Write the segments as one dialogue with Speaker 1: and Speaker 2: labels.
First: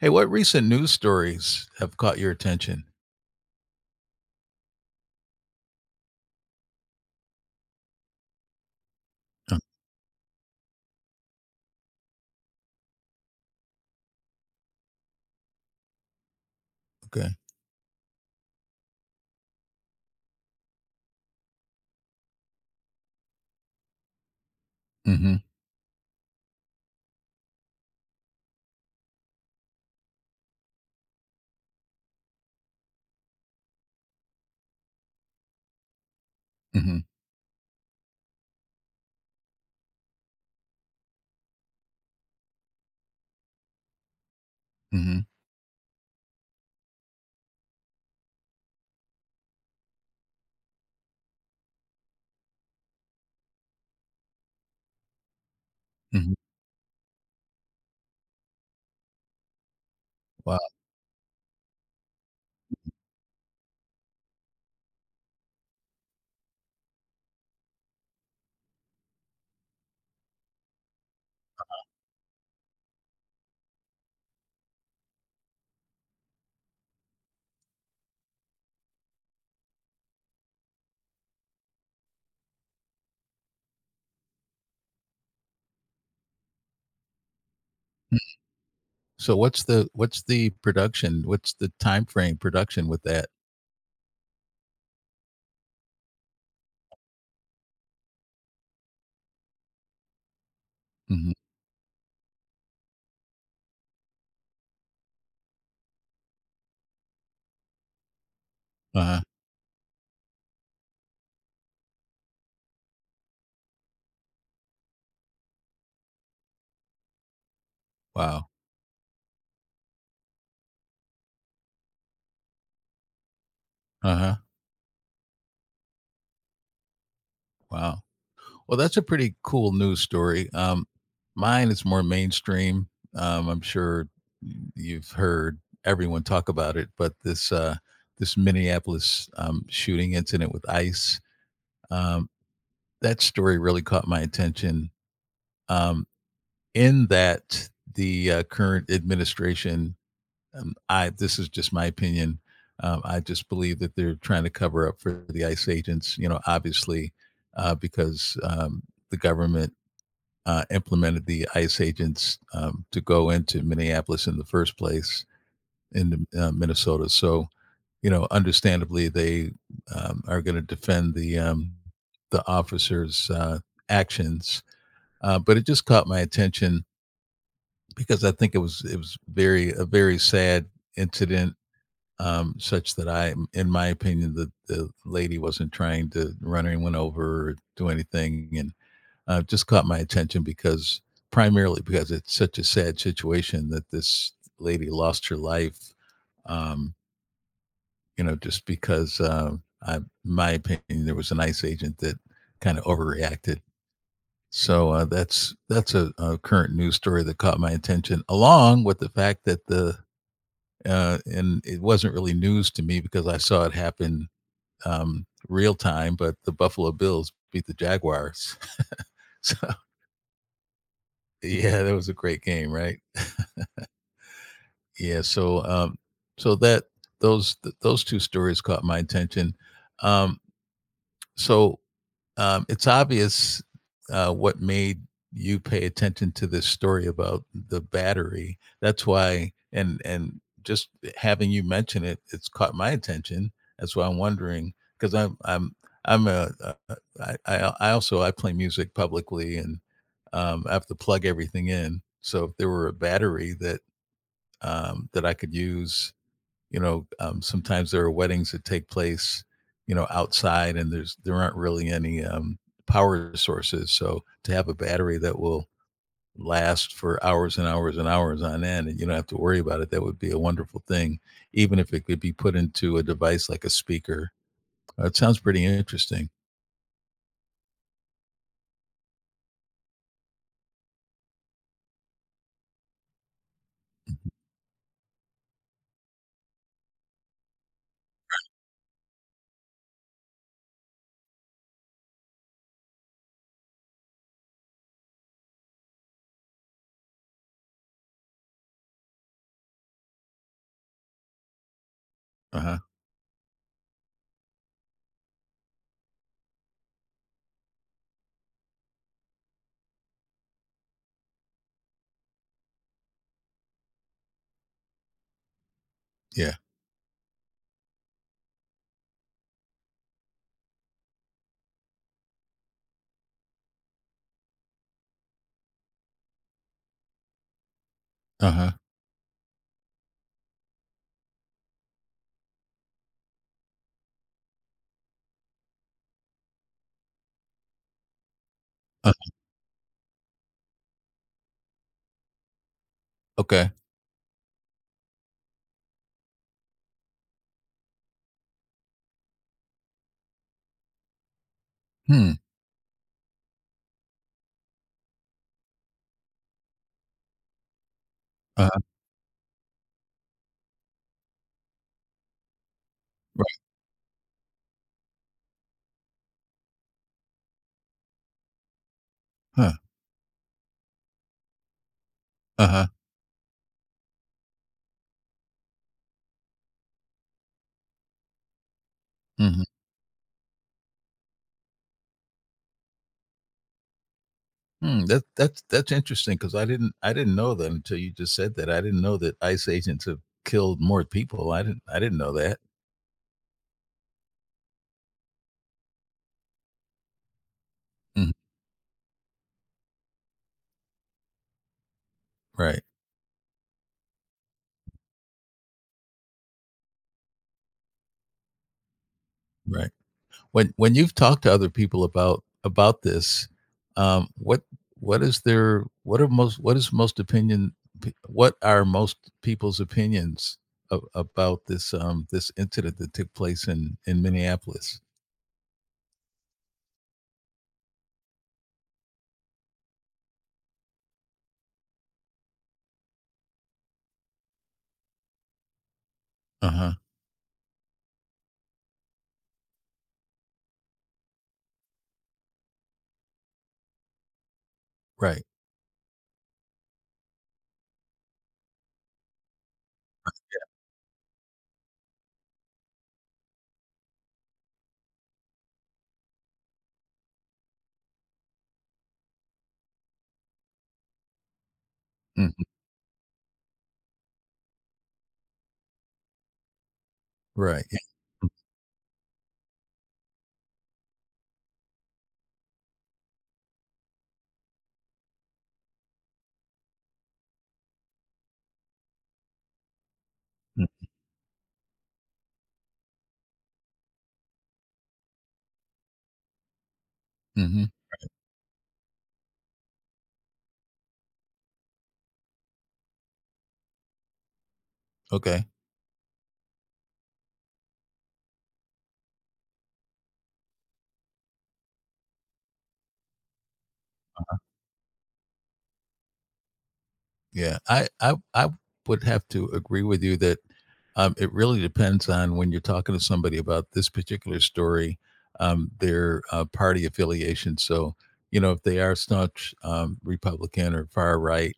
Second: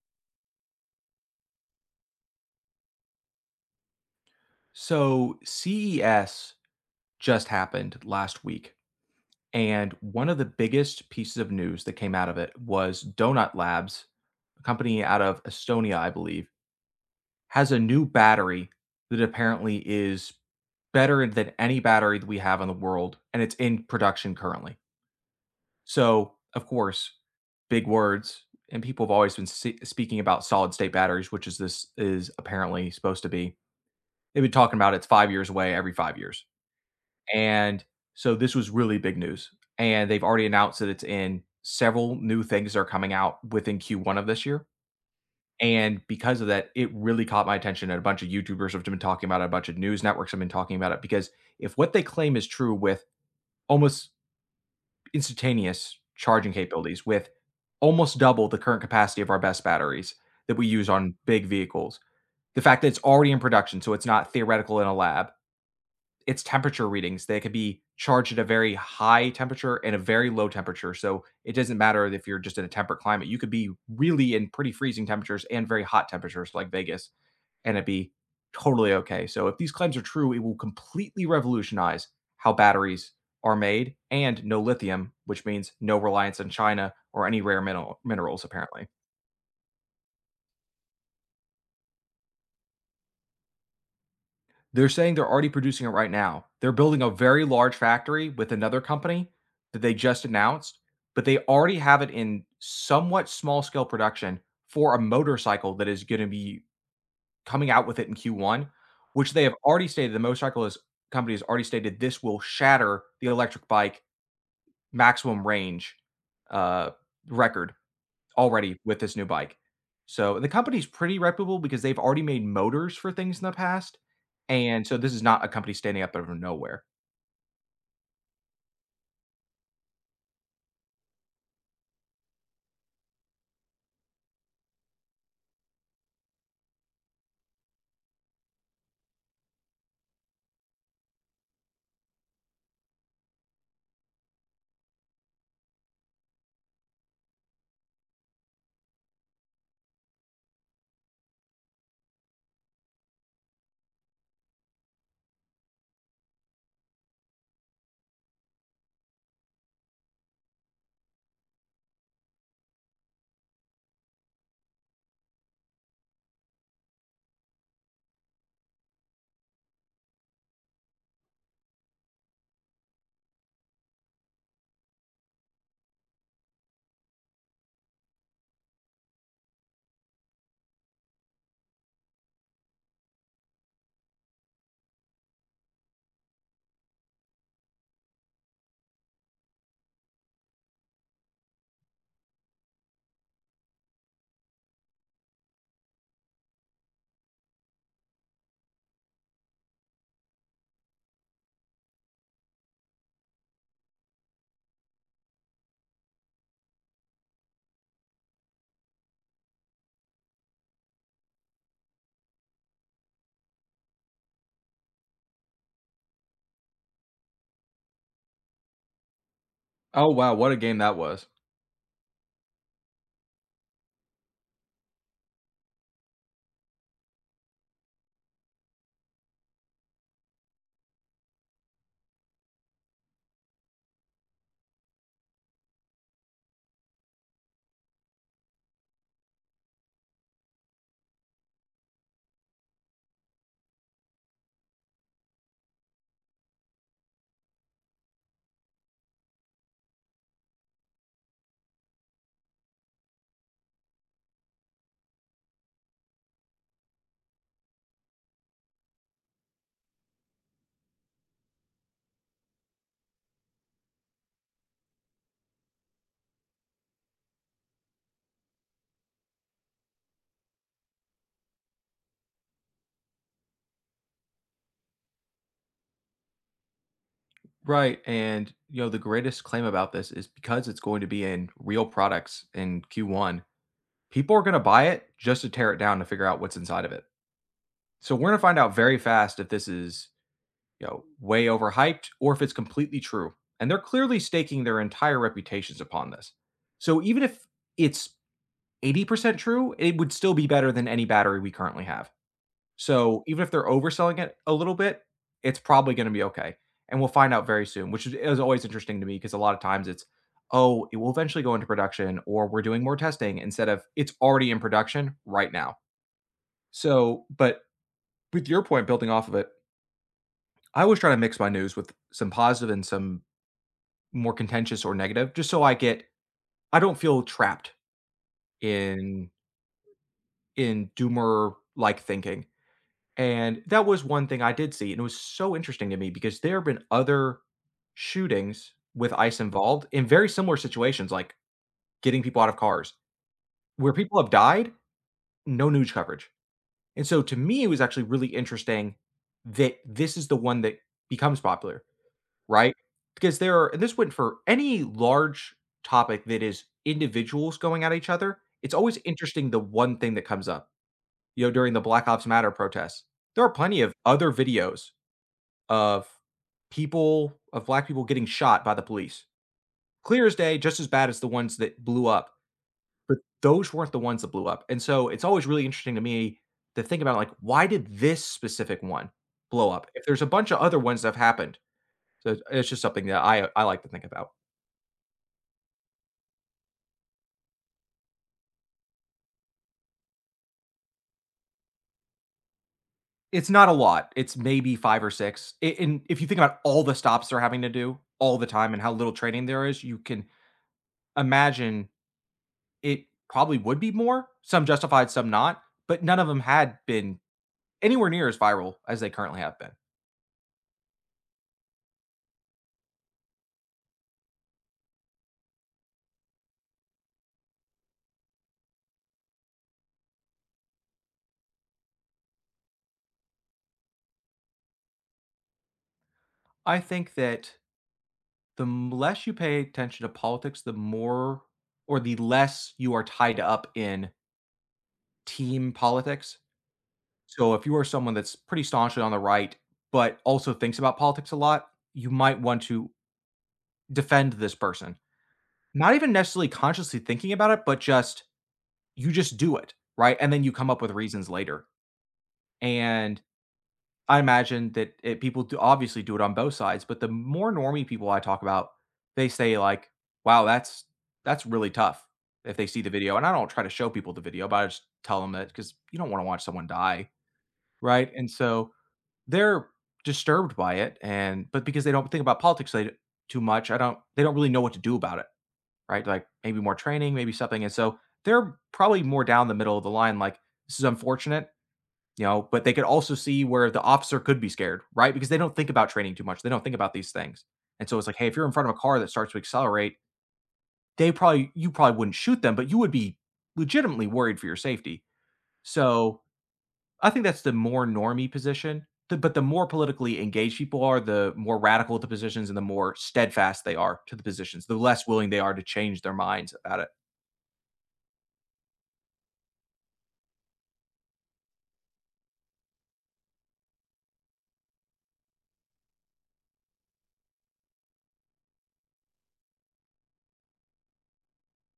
Speaker 1: Hey, what recent news stories have caught your attention?
Speaker 2: So CES just happened last week,
Speaker 1: Oh,
Speaker 2: and one of the biggest pieces of news that came out of it was Donut Labs, a company out of Estonia, I believe,
Speaker 1: okay.
Speaker 2: has a new battery that apparently is better than any battery that we have in the world, and it's in production currently.
Speaker 1: Mhm,
Speaker 2: So, of course, big words, and people have always been speaking about solid state batteries, which is this is apparently supposed to be. They've been talking about it's 5 years away every 5 years.
Speaker 1: mhm,
Speaker 2: And so this was really big news, and they've already announced that it's in several new things that are coming out within Q1 of this year,
Speaker 1: mhm,
Speaker 2: and because of that, it really caught my attention, and a bunch of YouTubers have been talking about it, a bunch of news networks have been talking about it, because if what they claim is true with almost instantaneous
Speaker 1: mhm.
Speaker 2: charging capabilities, with almost double the current capacity of our best batteries that
Speaker 1: Wow.
Speaker 2: we use on big vehicles, the fact that it's already in production, so it's not theoretical in a lab, it's temperature readings. They could be charged at a very high temperature and a very low temperature. So it doesn't matter if you're just in a temperate climate. You could be really in pretty freezing temperatures and very hot temperatures like Vegas, and it'd be totally okay. So if these claims are true, it will completely revolutionize how batteries are made and no lithium, which means no reliance on China or any rare mineral
Speaker 1: Mm.
Speaker 2: minerals, apparently.
Speaker 1: So what's the production? What's the time frame production with that?
Speaker 2: They're saying they're already producing it right now. They're building a very large factory with another company that they just announced, but
Speaker 1: Mhm.
Speaker 2: they already have it in somewhat small scale production for a motorcycle that is going to be coming out with it in Q1,
Speaker 1: Uh-huh.
Speaker 2: which they have already stated the motorcycle is, company has already stated this will shatter the electric bike maximum range uh, record
Speaker 1: Wow.
Speaker 2: already with this new bike. So the company's pretty reputable because they've already made motors for things in the past,
Speaker 1: Uh-huh.
Speaker 2: and so this is not a company standing up out of nowhere.
Speaker 1: Wow. Well, that's a pretty cool news story. Mine is more mainstream. I'm sure you've heard everyone talk about it, but this Minneapolis, shooting incident with ICE, um, that story really caught my attention. Um, in that the current administration, I this is just my opinion. I just believe that they're trying to cover up for the ICE agents. You know, obviously, because the government implemented the ICE agents to go into Minneapolis in the first place in Minnesota. So, you know, understandably, they are going to defend the officers' actions. But it just caught my attention because I think it was very a very sad incident, such that I, in my opinion, the lady wasn't trying to run anyone over or do anything, and just caught my attention because primarily because it's such a sad situation that this lady lost her life. Um, you know, just because my opinion, there was an ICE agent that kind of overreacted. So that's a current news story that caught my attention, along with the fact that the and it wasn't really news to me because I saw it happen real time. But the Buffalo Bills beat the Jaguars, so
Speaker 2: Oh wow, what a game that was!
Speaker 1: yeah, that was a great game, right? Yeah, so so that those two stories caught my attention. Um, so it's obvious what made you pay attention to this story about the battery. That's why, and just having you mention it, it's caught my attention. That's why I'm wondering because I'm a- I also I play music publicly and I have to plug everything in. So if there were a battery that that I could use you know, sometimes there are weddings that take place, you know, outside, and there aren't really any power sources. So to have a battery that will last for hours and hours and hours on end, and you don't have to worry about it, that would be a wonderful thing. Even if it could be put into a device like a speaker. It sounds pretty interesting.
Speaker 2: Right, and you know the greatest claim about this is because it's going to be in real products in Q1. People are going to buy it just to tear it down to figure out what's inside of it. So we're going to find out very fast if this is, you know, way overhyped or if it's completely true. And they're clearly staking their entire reputations upon this. So even if it's 80% true, it would still be better than any battery we currently have.
Speaker 1: Uh huh.
Speaker 2: So even if they're overselling it a little bit, it's probably going to be okay. And we'll find out very soon, which is always interesting to me because a lot of times it's, oh, it will eventually go into production or we're doing more testing instead of it's already in production right now.
Speaker 1: Yeah.
Speaker 2: So, but with your point building off of it, I always try to mix my news with some positive and some more contentious or negative, just so I get, I don't feel trapped
Speaker 1: Uh huh.
Speaker 2: in in doomer like thinking. And that was one thing I did see, and it was so interesting to me because there have been other shootings
Speaker 1: Uh,
Speaker 2: with ICE involved in very similar situations, like getting people out of cars,
Speaker 1: okay.
Speaker 2: where people have died, no news coverage. And so to me, it was actually really interesting that this is the one that becomes popular,
Speaker 1: Hmm.
Speaker 2: right? Because there are, and this went for any large topic that is individuals going at each other.
Speaker 1: Uh
Speaker 2: It's
Speaker 1: huh.
Speaker 2: always interesting the one thing that comes up. You know, during the Black Ops Matter protests, there
Speaker 1: Right.
Speaker 2: are plenty of other videos of people of black people getting shot by the police.
Speaker 1: Huh.
Speaker 2: Clear as day, just as bad as the ones that blew up,
Speaker 1: Uh huh.
Speaker 2: but those weren't the ones that blew up. And so it's always really interesting to me to think about like why did this specific one
Speaker 1: Hmm.
Speaker 2: blow up? If there's a bunch of other ones that have happened. So it's just something that I like to think about.
Speaker 1: Hmm, that's interesting because I didn't know that until you just said that. I didn't know that ICE agents have killed more people. I didn't know that.
Speaker 2: It's not a lot. It's maybe 5 or 6. I- And if you think about all the stops they're having to do
Speaker 1: Mhm.
Speaker 2: all the time and how little training there is, you can imagine
Speaker 1: Right,
Speaker 2: it probably would be more, some justified, some not, but none of them had been anywhere near as viral as they currently have been.
Speaker 1: right. When you've talked to other people about this, um, what what is their what are most what is most opinion p- what are most people's opinions of, about this this incident that took place in Minneapolis?
Speaker 2: I think that the less you pay attention to politics, the more or the less you are tied up in team politics.
Speaker 1: Uh huh.
Speaker 2: So if you are someone that's pretty staunchly on the right, but also thinks about politics a lot, you might want to defend this person.
Speaker 1: Right.
Speaker 2: Not even necessarily consciously thinking about it, but just you just do it, right? And then you come up with reasons later. And I imagine that it, people do obviously do it on both sides, but the more normie people I talk about, they say like, "Wow, that's really tough."
Speaker 1: Hmm.
Speaker 2: If they see the video, and I don't try to show people the video, but I just tell them that because you don't want to watch someone die,
Speaker 1: Right. Yeah.
Speaker 2: right? And so they're disturbed by it and but because they don't think about politics they too much, I don't they don't really know what to do about it, right? Like, maybe more training, maybe something, and so they're probably more down the middle of the line, like, "This is unfortunate," you know, but they could also see where the officer could be scared, right? Because they don't think about training too much, they don't think about these things,
Speaker 1: Mm-hmm.
Speaker 2: and so it's like, "Hey, if you're in front of a car that starts to accelerate, they probably you probably wouldn't shoot them, but you would be legitimately worried for your safety."
Speaker 1: Okay.
Speaker 2: So I think that's the more normie position. The, but the more politically engaged people are, the more radical the positions and the more steadfast they are to the positions, the less willing they are to change their minds about it.
Speaker 1: Yeah, I would have to agree with you that it really depends on when you're talking to somebody about this particular story, their party affiliation. So, you know, if they are staunch Republican or far right,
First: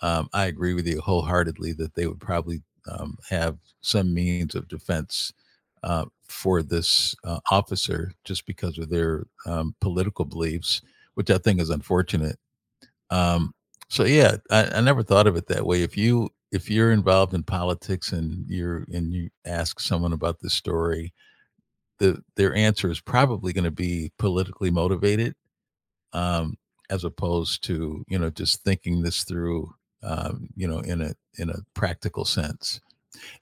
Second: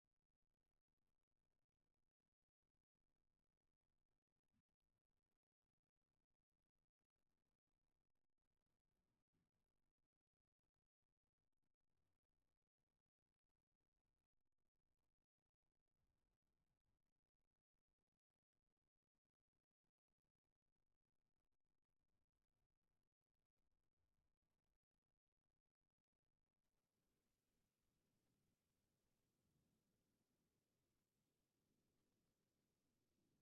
Speaker 1: I agree with you wholeheartedly that they would probably have some means of defense for this officer just because of their political beliefs, which I think is unfortunate. Um, I never thought of it that way. If you if you're involved in politics and you ask someone about this story, their answer is probably going to be politically motivated, um, as opposed to you know just thinking this through, you know, in a practical sense.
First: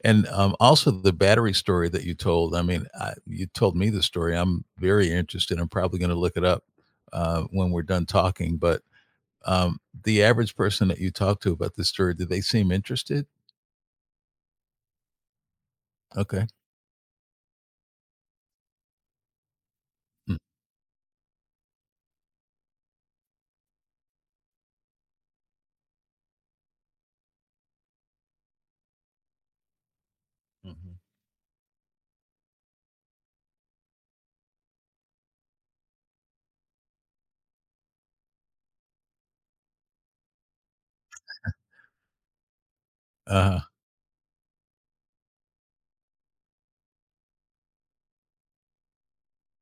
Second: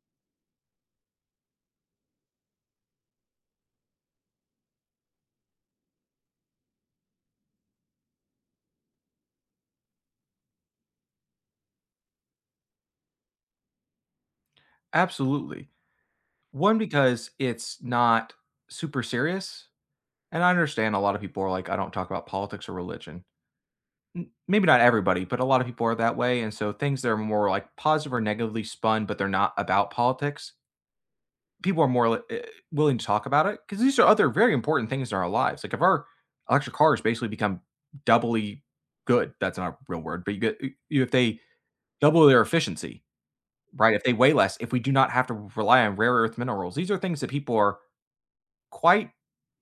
Speaker 1: And also the battery story that you told. You told me the story. I'm very interested. I'm probably going to look it up when we're done talking, but the average person that you talk to about this story, do they seem interested?
Speaker 2: Absolutely.
Speaker 1: Okay.
Speaker 2: One, because it's not super serious.
Speaker 1: Mm.
Speaker 2: And I understand a lot of people are like, I don't talk about politics or religion. Maybe not everybody, but a lot of people are that way. And so things that are more like positive or negatively spun, but they're not about politics,
Speaker 1: Mhm.
Speaker 2: people are more willing to talk about it because these are other very important things in our lives. Like if our electric cars basically become doubly good, that's not a real word, but you get if they double their efficiency,
Speaker 1: Uh-huh.
Speaker 2: right? If they weigh less, if we do not have to rely on rare earth minerals, these are things that people are quite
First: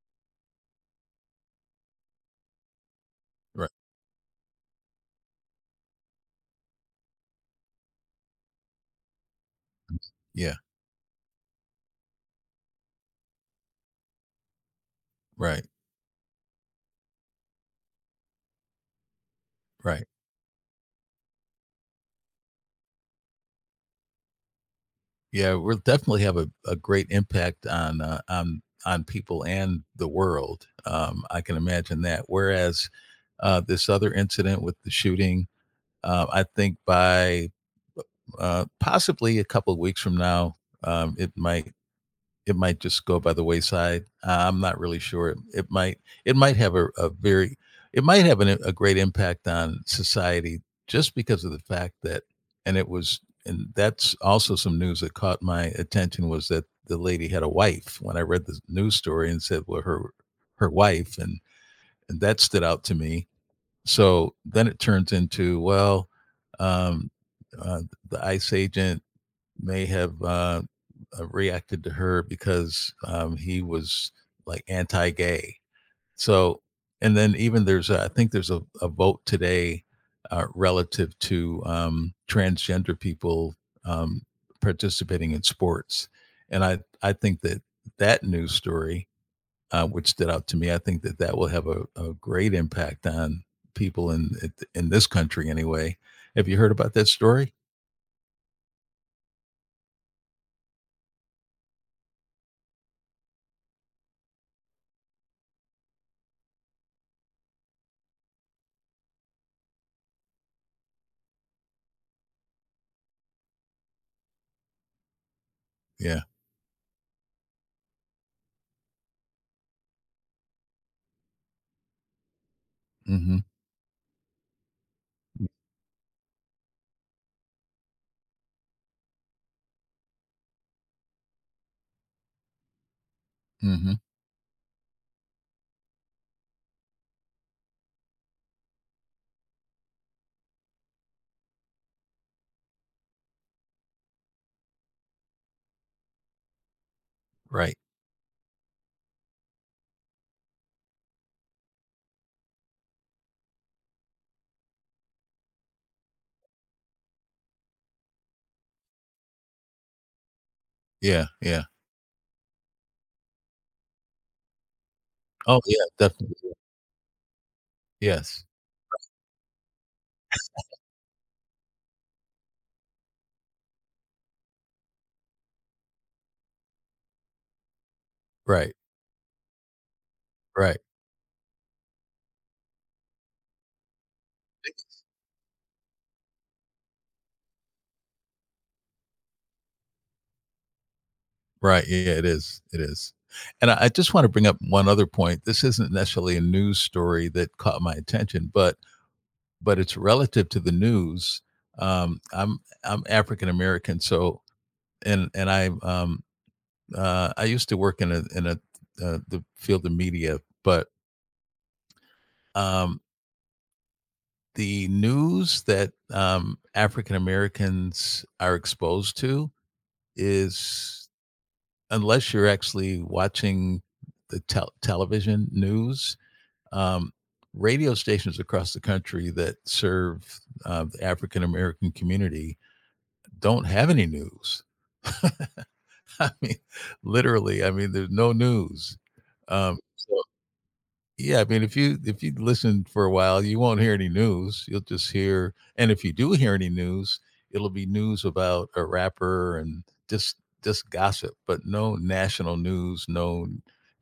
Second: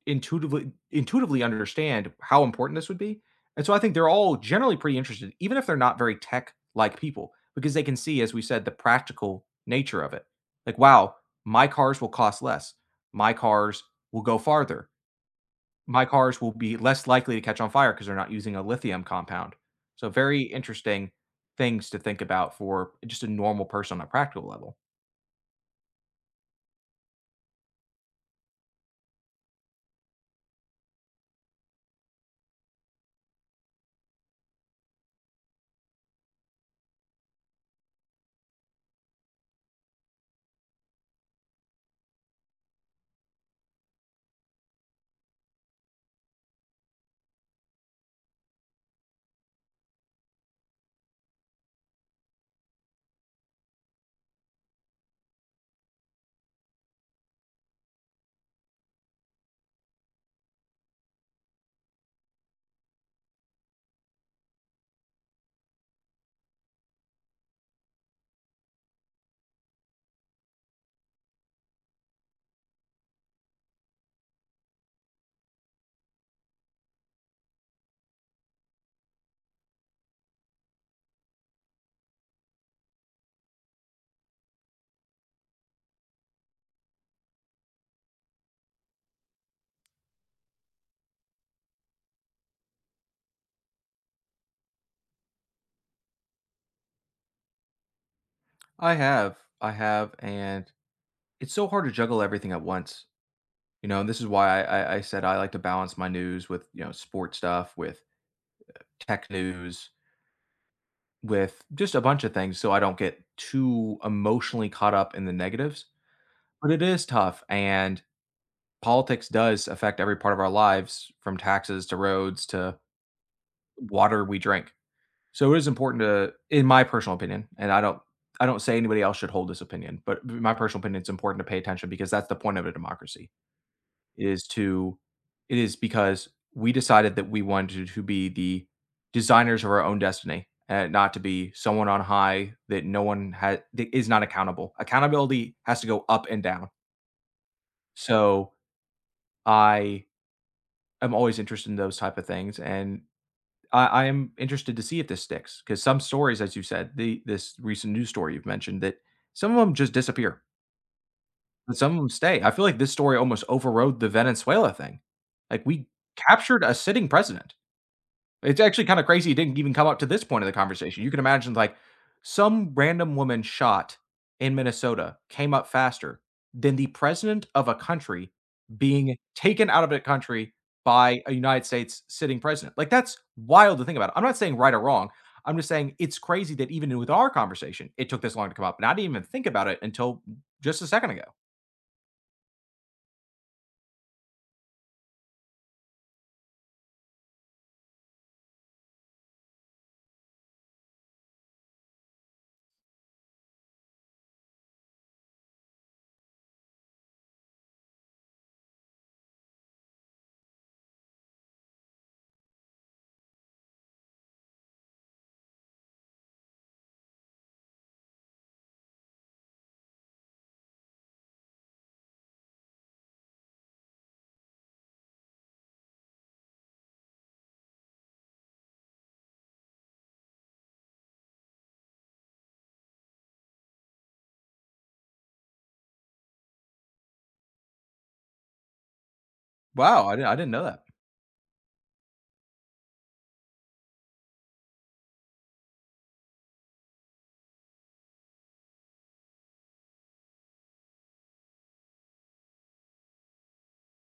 Speaker 2: intuitively understand how important this would be. And
Speaker 1: Right.
Speaker 2: so I think they're all generally pretty interested, even if they're not very tech like people, because they can see, as we said, the practical nature of it.
Speaker 1: Yeah.
Speaker 2: Like, wow, my cars will cost less. My cars will go farther.
Speaker 1: Right.
Speaker 2: My cars will be less likely to catch on fire because they're not using a lithium compound.
Speaker 1: Right.
Speaker 2: So, very interesting things to think about for just a normal person on a practical level.
Speaker 1: Yeah. We'll definitely have a great impact on on people and the world. I can imagine that. Whereas this other incident with the shooting, I think by possibly a couple of weeks from now, um, it might it might just go by the wayside. I'm not really sure. It, it might have a very it might have a great impact on society just because of the fact that and it was and that's also some news that caught my attention was that the lady had a wife when I read the news story and said well her her wife and that stood out to me. So then it turns into well um, uh, the ICE agent may have reacted to her because he was like anti-gay. So, and then even I think there's a vote today relative to transgender people um, participating in sports, and I think that that news story, which stood out to me, I think that that will have a great impact on people in this country anyway. Have you heard about that story?
Speaker 2: I have, and it's so hard to juggle everything at once. You know, and this is why I said I like to balance my news with, you know, sports stuff, with tech news, with just a bunch of things so I don't get too emotionally caught up in the negatives.
Speaker 1: Yeah.
Speaker 2: But it is tough, and politics does affect every part of our lives from taxes to roads to
Speaker 1: Mm-hmm.
Speaker 2: water we drink. So it is important to in my personal opinion, and I don't say anybody else should hold this opinion, but my personal opinion, it's important to pay attention because that's the point of a democracy.
Speaker 1: Mm-hmm.
Speaker 2: Is to it is because we decided that we wanted to be the designers of our own destiny and not to be someone on high that no one has that is not accountable. Accountability has to go up and down.
Speaker 1: Right.
Speaker 2: So I am always interested in those type of things and I am interested to see if this sticks because some stories, as you said, the this recent news story you've mentioned that some of them just disappear,
Speaker 1: Yeah, yeah.
Speaker 2: but some of them stay. I feel like this story almost overrode the Venezuela thing.
Speaker 1: Oh,
Speaker 2: Like
Speaker 1: yeah,
Speaker 2: we
Speaker 1: definitely. Yeah.
Speaker 2: captured a sitting president.
Speaker 1: Yes.
Speaker 2: It's actually kinda crazy it didn't even come up to this point of the conversation. You can imagine, like, some random woman shot in Minnesota came up faster than the president of a country
Speaker 1: Right,
Speaker 2: being taken out of a country
Speaker 1: right,
Speaker 2: by a United States sitting president. Like, that's wild to think about. I'm not saying right or wrong. I'm just saying it's crazy that even with our conversation, it took this long to come up, and I didn't even think about it until just a second ago.
Speaker 1: right. Yeah, it is, it is. And I just wanna bring up one other point. This isn't necessarily a news story that caught my attention, but it's relative to the news. Um, I'm I'm African American, so and I used to work in a the field of media, but, um, the news that, African Americans are exposed to is unless you're actually watching the television news, um, radio stations across the country that serve the African American community don't have any news. I mean, literally, I mean, there's no news.
Speaker 2: Wow, I
Speaker 1: So
Speaker 2: didn't I didn't know that.
Speaker 1: yeah, I mean, if you listen for a while, you won't hear any news. You'll just hear and if you do hear any news, it'll be news about a rapper and just gossip, but no national news, no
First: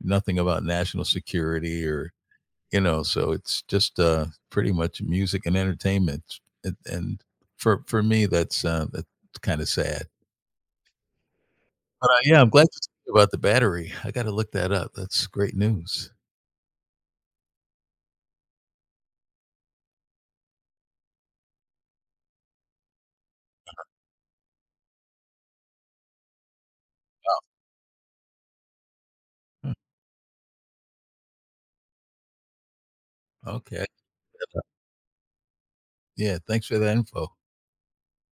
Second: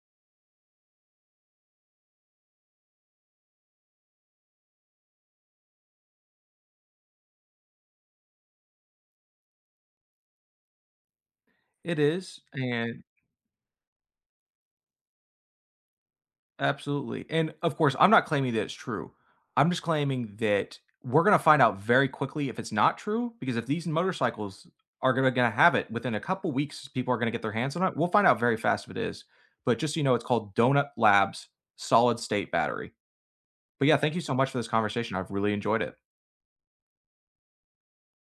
Speaker 1: nothing about national security or you know, so it's just pretty much music and entertainment. And for me that's kind of sad.
Speaker 2: It
Speaker 1: But
Speaker 2: is,
Speaker 1: yeah, I'm glad you
Speaker 2: and
Speaker 1: talked about the battery. I got to look that up. That's great news.
Speaker 2: absolutely. And of course, I'm not claiming that it's true. I'm just claiming that we're going to find out very quickly if it's not true because if these motorcycles are going to have it within a couple weeks, people are going to get their hands on it. We'll find out very fast if it is.
Speaker 1: Huh.
Speaker 2: But just so you know, it's called Donut Labs Solid State Battery.
Speaker 1: Okay.
Speaker 2: But yeah, thank you so much for this conversation. I've really enjoyed it.
Speaker 1: Yeah, thanks for that info.